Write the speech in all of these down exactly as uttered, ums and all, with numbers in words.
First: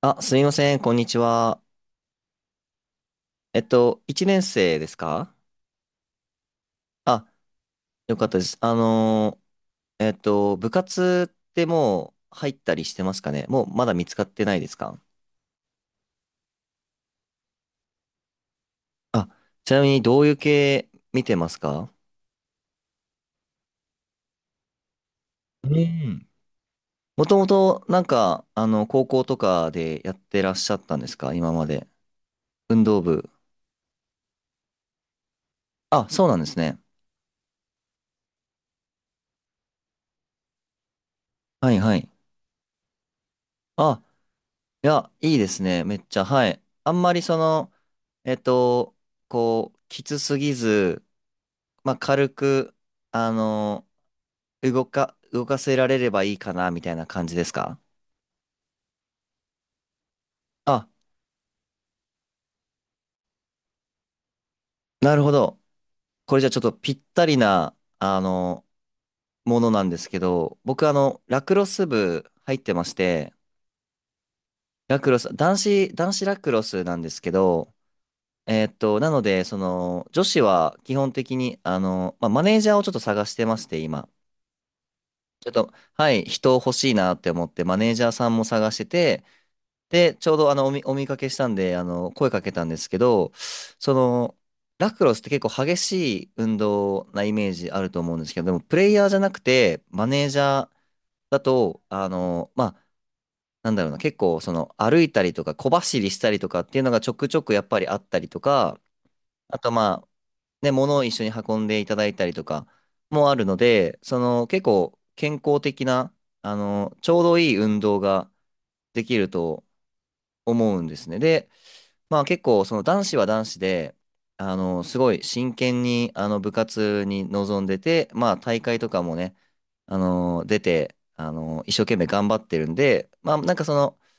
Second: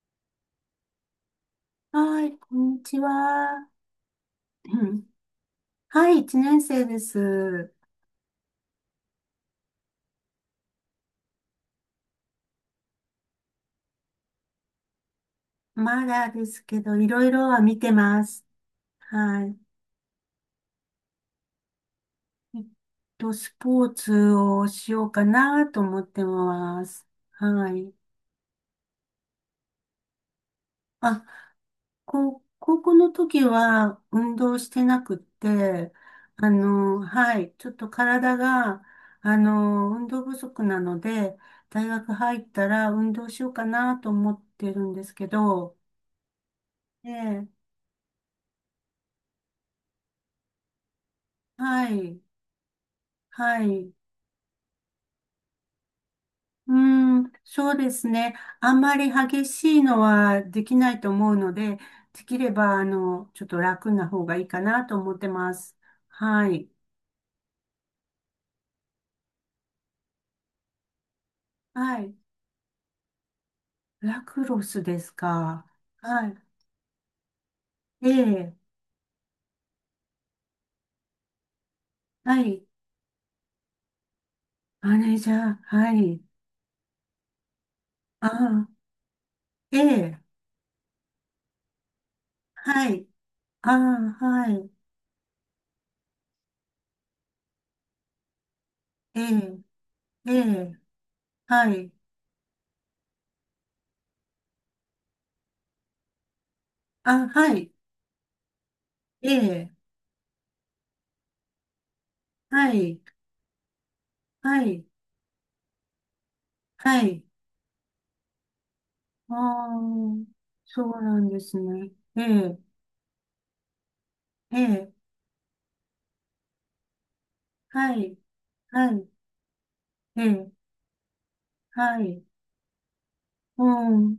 あ、すみません、こんにちは。はい、こんにちえっは。と、いちねん生うですん、か？はい、一年生であ、す。よかったです。あのー、えっと、部活ってもう入ったりしてますかね？もうまだ見つかってないですか？まだですけど、いろいろは見てます。あ、はい。ちなみにどういう系見てますか？えっと、スポーツをしようかなうと思ってん。ます。もともはとい。なんか、あの、高校とかでやってらっしゃったんですあ、か今まで。こう高運校動の部。時は運動してなくって、あ、そうなんであすね。の、はい、ちょっと体が、あの、運動不足なので、はい大はい。学入ったら運動しようかなあ、と思ってるいんでや、すけいいですど、ね。めっちゃ、はい。あんまりそええ、の、えっと、こう、きつすぎず、はまあ、い。軽く、あはの、い。動か、動かせられればいいかな、うみたいなー感ん、じですそうか？ですね。あんまり激しいのはできあ、ないと思うので、できれば、あの、ちょっと楽な方がいいかなとな思っるてほまど。す。これじはゃあちょっい。とぴったりな、あの、ものなんですけど、僕、あの、ラクロスはい。部入ってまして、ラクロスラでクすロス、男か。子、男子ラはクロスなんですけど、い。ええ。えーっと、なので、その、女子は基本的に、あの、まあ、はマネーい。ジャーをちょっと探してまして、今。マネージャちょっー。と、ははい。い、人欲しいなって思って、マネージャーあさんも探しあ。てて、えで、え。ちょうどあのお見、お見かけしたんで、あの、声かけたんですはけい。ど、あそあ、の、はい。ラクロスって結構激しい運動なイメージあると思うんですけど、でもプレイヤーじゃえなくえ。て、マネーえジャーえ。だはと、い。あの、まあ、なんだろうな、結構その歩いたりとか小走りしたりとかっていうのがちょくあ、ちょくはやっい。ぱりあったりとか、えあとえ。まあ、ね、物を一緒に運んでいただいたりとかはい。もあるので、そのは結い。構健康的な、あの、はちょうい。どいい運動ができるあと、あ、思うそんでうすね。なんでで、すね。まえあ結え、構その男子は男子で、あえの、え、すごい真剣にあの部活に臨んではて、い、まあ大会とはかい、もね、あえの、え、出て、あの、一生懸は命い、頑張ってるんで、まあなんかうその、ん、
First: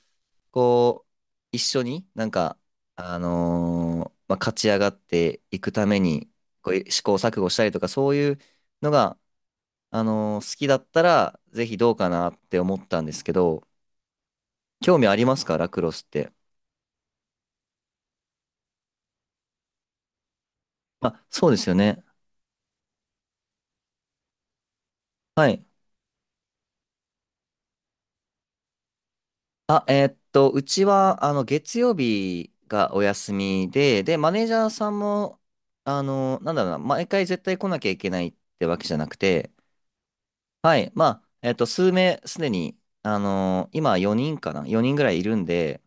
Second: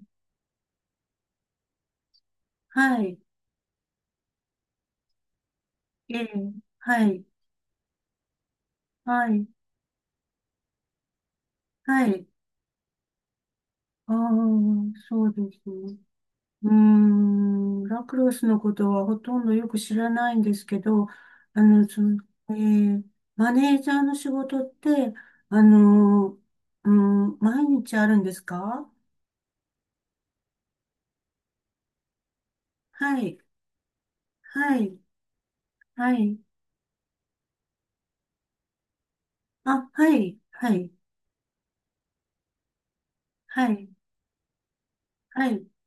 こう、一緒になんか、はい、あのまあ、勝ち上がっていくためええ、に、こう試は行い、錯誤したりとか、そういうのが、はい、あの好きだったら、ぜひどうはかい。なって思ったんですけど、ああ、興味あそりうまですかラすクロね。スって？うーん、ラクロスのことはほとんどよく知らないんですけど、まあ、そうであすよの、そね。の、ええ、マネージャーの仕事って、はあい。の、うん、毎日あるんですか？あ、えーっと、うちは、あの、月曜日がおは休い、みで、で、マネージャーはさい、んも、あはの、い。なんだろうな、毎回絶対来なきゃいけないってわけじゃなくて、あ、はい、ははい。い。まあ、えーっと、数名、すでに、あの、はい、今よにんかな？ よ 人ぐらいいるんはい。で、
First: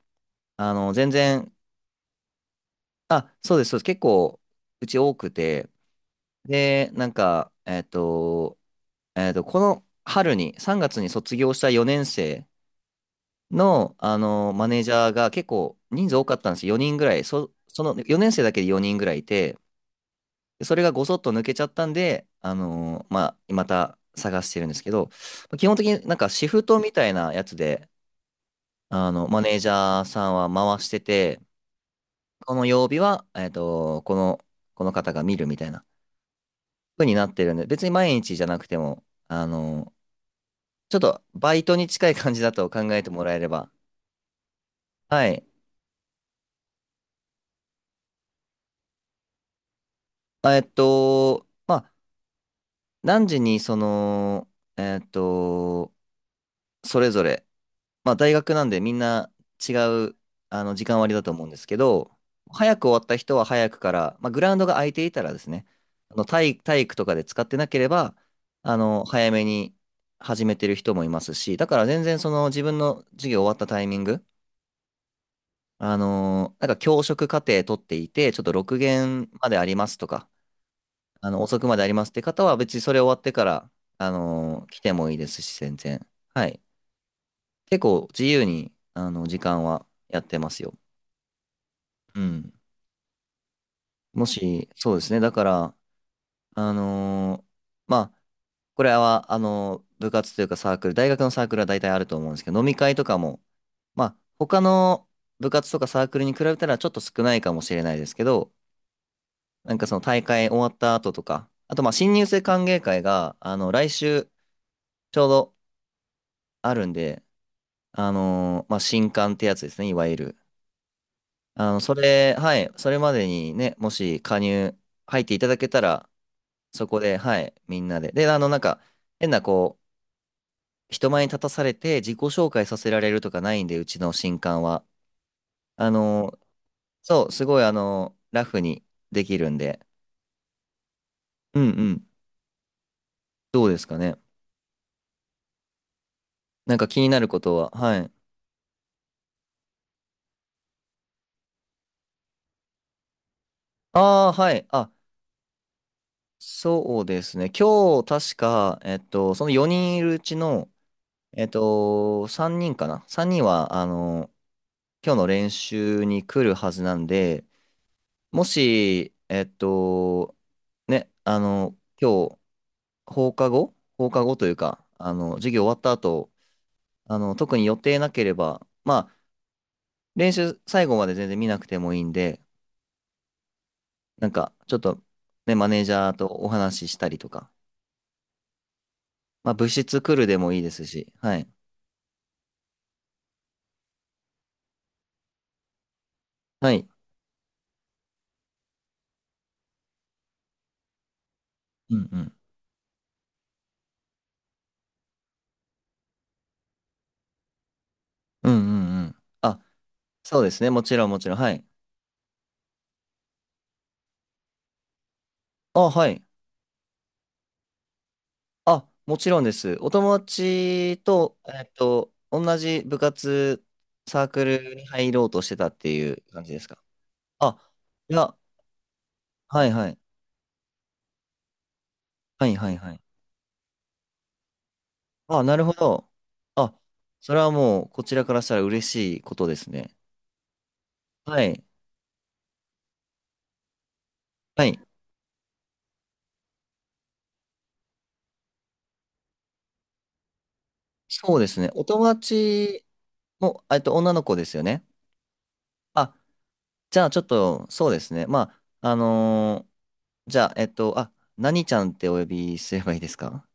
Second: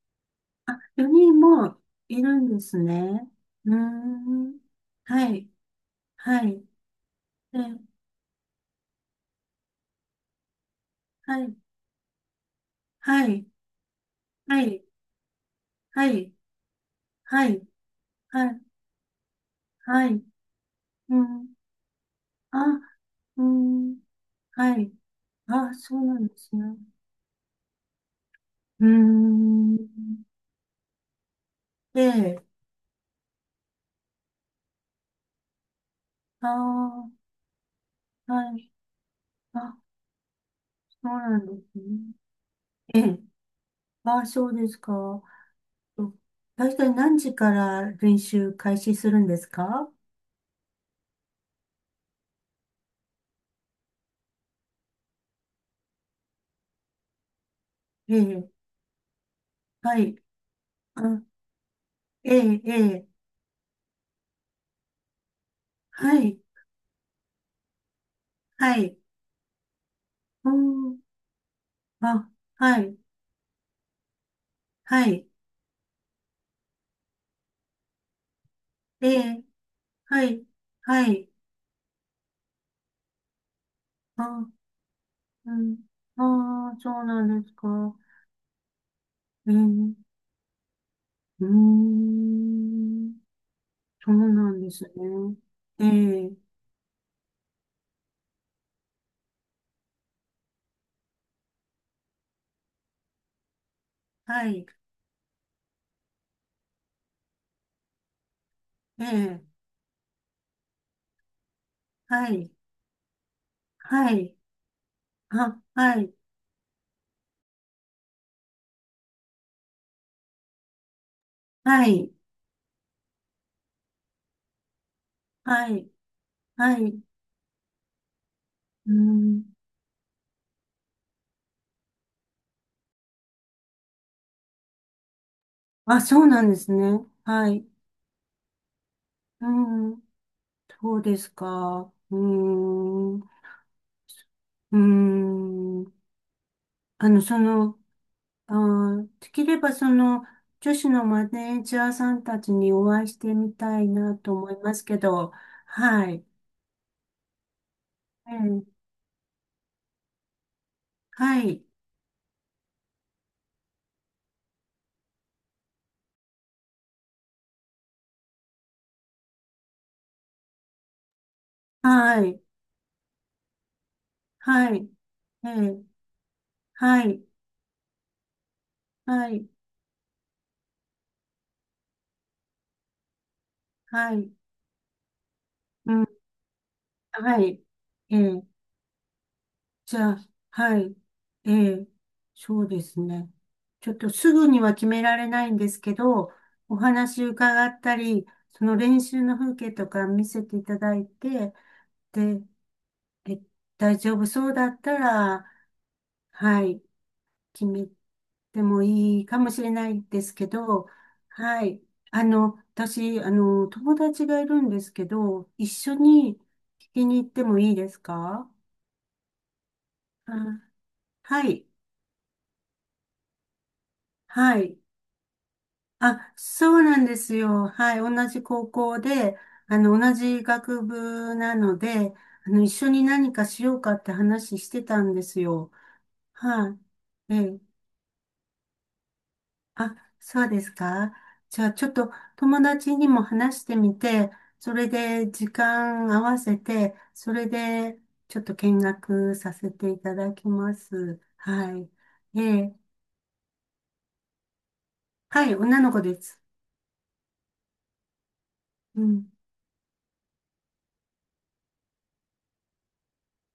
あの、全よにん然、もいるんですね。あ、そうです、うーそうです。結構、ん。うち多くはい、て、はい。で、なんか、え、えーっと、えーっと、この春に、さんがつに卒は業い、したよねん生はい、の、あの、はマネーい、ジャーが結構は人数多い、かったんですよ。よにんぐらい。はそ、い、そのよねん生だはけい、でよにんぐらいいて、はい。でそれがごうそっと抜けん。ちゃったんで、ああ、のーまあ、うまたん。探してるんではすけい。ど、基あ、本的そうにななんんかでシすね。フトみたいなやつで、うーあの、マネージん。ャーさんは回してて、で、この曜日は、えっと、この、この方が見るみたいなあ風ー、になってるんで、別に毎日じゃはなくい。ても、ああ、のーちょっそうとなんでバイトすにね。近い感じだと考ええてえ、もらえれば、あ、そうですか。はい。大体何時から練習開始するんですか？えっと、まあ何時にその、えーっと、それぞれ、まえあ大え、学なんでみんな違はい。う、あの、時間割あ、だと思うんですけど、ええ、え早く終わっえ、た人は早くから、まあグラウンドが空いていたらですね、あはのい、体、体育とかで使ってなければ、あはい、の、早めに始うめてる人ん、もいますし、だから全然あ、その自分はい、の授業終わったタイミング、はい、あの、なんか教職課程取っていて、ちょっとろくえ限え、までありますとはか、い、はい、あの、遅くまでありますって方は、別にそれ終わってから、ああ、のー来てもいいですうし、全ん、然。はい。ああ、そうなんですか。結構自由に、あの、時ええ、間はうやってますよ。ーうん。ん、そうもなんし、ですそうですね。だね。から、ええ、あのーまあ、これは、あのー部活というかサークル、大学のサークルは大体あると思うんですけど、飲み会とかも、まあ、は他い、の部活とかサークルに比べたらちょっと少ないかもしれないですけど、ええ、なんかその大会終わった後とか、あとまあ新入は生い、歓迎会が、あの、来は週い、ちょうどあ、はい、あるんで、あのーまあ、新刊ってやつですね、いわゆる。あの、はそい、れ、はい、それまでにね、もし加入入っていただけはたい、ら、はそい、こで、はい、みんなで。で、あの、なんか、う変な、ん、こう、人前に立たされて自己紹介させられるとかないんで、うちの新刊は。ああ、そうのなんですね。そう、すはごい、い、あのラフにできうるんで。ん、そうですうんうか。ん。うーん、どうですかね。うーん。なんか気にあなの、るそことは、の、はい。あー、できればその、女子のマネージャーさんたちにお会いしてみたいなああ、と思はいい。ますあ、けど、はい。そうですね。今日、え確え、か、えっと、そのよにんいるうちの、はえっい。と、さんにんかな？ さん 人は、あの、今日の練習に来るはずなんで、もし、えっと、ね、あの、は今日、い。放課後放課後というはか、い。あの、え授業終わっえ、た後、はあい。の、特に予定なければ、まあ、はい。練習最後まで全然見なくてもいいんで、はなんい。か、ちょっと、ね、マネージうん。ャーとお話ししたりとはか、い。ええ、まあ、部じ室ゃ来るあ、でもいいではすい。し、はい。ええ、そうですね。ちょっとすぐには決められないんですけど、はおい。話伺ったり、その練習の風景とか見せていただいて、うんうん。で、え、大丈夫そうだったら、はい、決めうんてもうんうん。いいかもあ、しれないですそうけですね。もど、ちろんもちろん。ははい。い。あの、私、あの、友達がいるんですけど、一あ、緒はい。に聞きに行ってもいいですか？あ、もちろんです。お友あ、達と、はえい、っと、同じ部活、サークはルい。に入ろうとしてたっていうあ、感じですそか？うなんですあ、よ。はい。い同や、じ高校で、はいあはい。の、同じ学部なので、はあいの、は一い緒はい。に何かしようかって話してたんですあ、なるほよ。ど。はあ、そい。えれはえ。もう、こちらからしたら嬉しいことですね。あ、そうですか。はじい。ゃあ、ちょっと友達にも話してみて、はそい。れで時間合わせて、それでちょっと見学させていただきます。そうですね。はおい。友え達え。も、えっと、女の子ですよね。はい。女の子あ、です。じゃあちょっと、そうですね。まあ、あうん。のーじゃあ、えっと、あ、何ちゃんってお呼びすればいいですか？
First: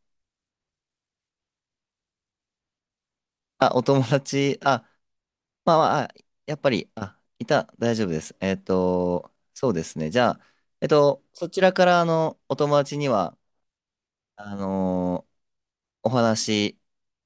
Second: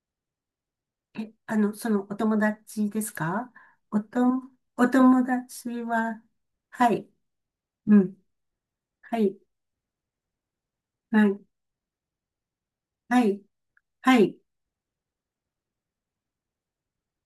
え、あの、そのお友達ですか？あ、おお友と、達、あ、お友達まあまあ、あは、やっぱり、はい、あ、いた、大う丈夫ん、です。えっはと、い、そうですね。じゃあ、えっと、はい、そちらから、あの、お友達にはは、い、はい、あのーお話、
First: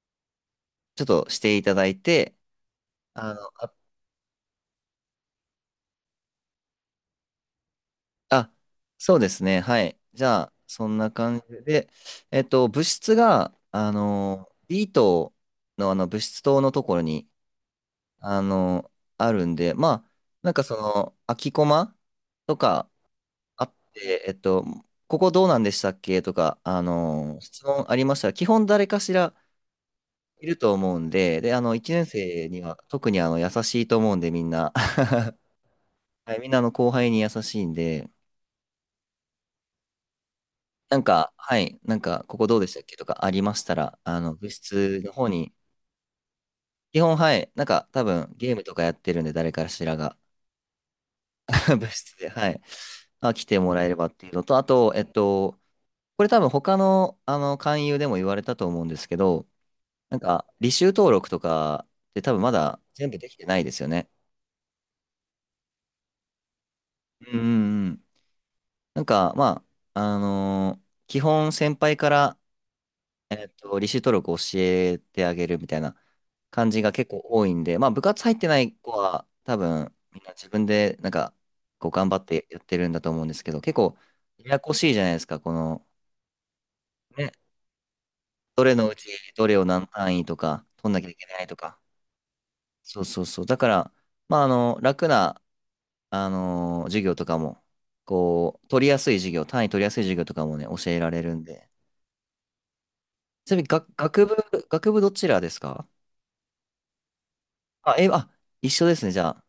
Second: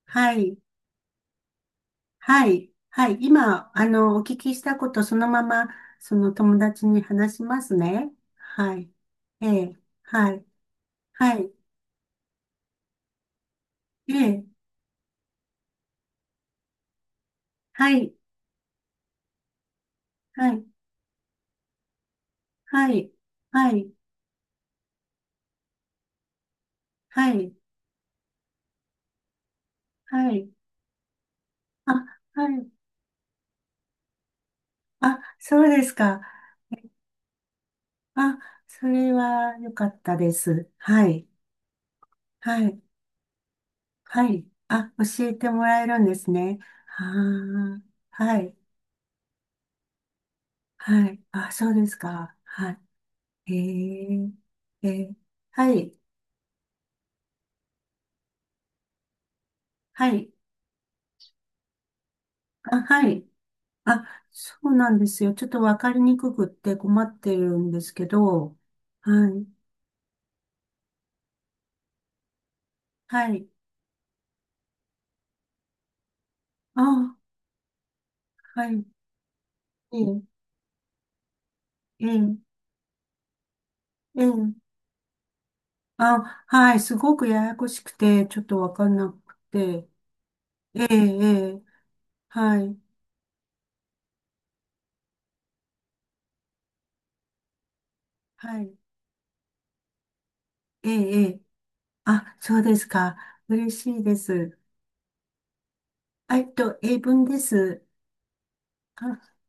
はい、ちょっとしていただいて、はい、はい、あの、今、あ、あの、お聞きしたことそのまま、その友達に話しますね。あ、はい、そうですえね。え、はい。じはゃい、あ、そんなは感い、じで、えっと、物質が、あええ、のー、B 棟の、あの、物質棟のところに、はい、あのーあるんで、まあ、はなんかい、その、空きコマとか、はい、あはっい、て、えっと、ここどうなんでしたっけとか、あはの、い、質問ありましたら、基本誰かしらはいい、ると思うんで、で、あの、1あ、年生はにい、は特にあの、優しいと思うんで、みんな。あ、そうですか。はい、みんなあの後輩に優しいんで、あ、それは良かったです。なんはい。か、はい、なんか、ここどうはでしたい、っけとかありましたら、あはの、い。部あ、室の方教えてに、もらえるんですね。基は、本、はい、なんか、多あ、分、はゲい、ームとかやってるんで、誰かしらが、はい。あ、そう 部です室で、か。はい、はまあ、来い。てもらえればっえていうのと、あー、えと、えっえ、と、はい、これ多分、他の、あの、勧誘でも言われたと思うんですけど、はなんい。か、履修登録とかって多分まだあ、は全部い。できてないですよあ、ね。そうなんですよ。ちょっとわかりにくくって困ってうんうるんでんうすん。けど、なんはか、い、まあ、あのー基本先輩から、はえい。っと、履修登録を教えてあげるみたいな感じが結あ、構多いんで、まあ、部活入ってなはいい。子は多分えみえ、んな自分でなんか、こうえ頑張っえ、てやってるんだと思うんですけど、結構えやえ。やこしいじゃないですか、この、あ、はい。すごくね、ややこしくて、ちょっとどわれかのうんちなくどれを何て。単位とかええ、取んえなきゃいけないとえ、か。はい、そうそうそう。だから、まあ、あの、楽な、あのー授業とかも、こはう、い。取りやすい授業、単位取りやすい授業とかもね、え教えられえ、えるえ。んで。あ、そうですか。ちなみに、嬉し学いで学部、す。学部どちらですか？あ、えっと、英文です。あ、英あ、一緒ですね、じあ、ゃ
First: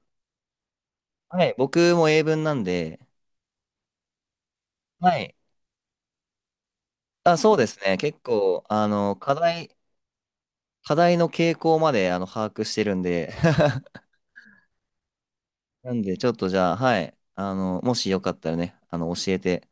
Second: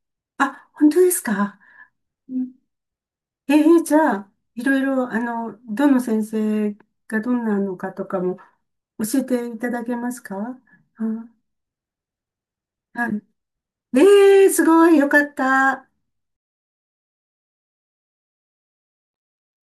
あ、本当ですあ。はい、か。僕も英う文なん、んで、えー、じゃあ、いろいろ、はあい。の、どの先生がどあ、んそうなでのすかね、とか結も構、あの、教え課ていた題、だけますか？課あ、題の傾向まで、あの、把握してるんはい。で、え ー、すごい、よかった。なんで、ちょっとじゃあ、はい、あの、もしよかったらね、あの、教えて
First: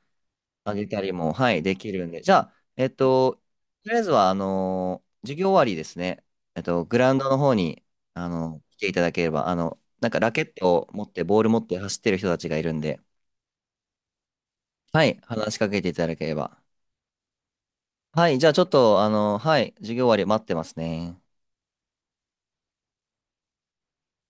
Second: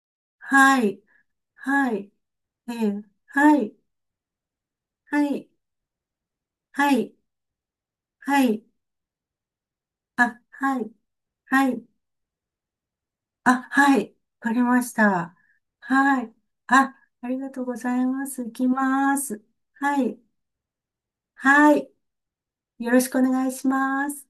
あはげい、たりも、はい、できはるんい、で。じゃあ、ええっー、と、はい、とりあえずは、あのはー、授い、業終わりですね。えっと、はグラウい、ンドの方に、あはの、い、来ていただければ、あの、なんかラあ、ケットはをい、持って、ボール持っはてい。走ってる人たちがいるんで、あ、はい。わかりましはい、た。話しかけていただはけい。れば。あ、ありがとうございまはい、す。じゃ行あちょきっと、あまの、す。はい、授は業終わい。り待ってますね。はい。よろしくお願いします。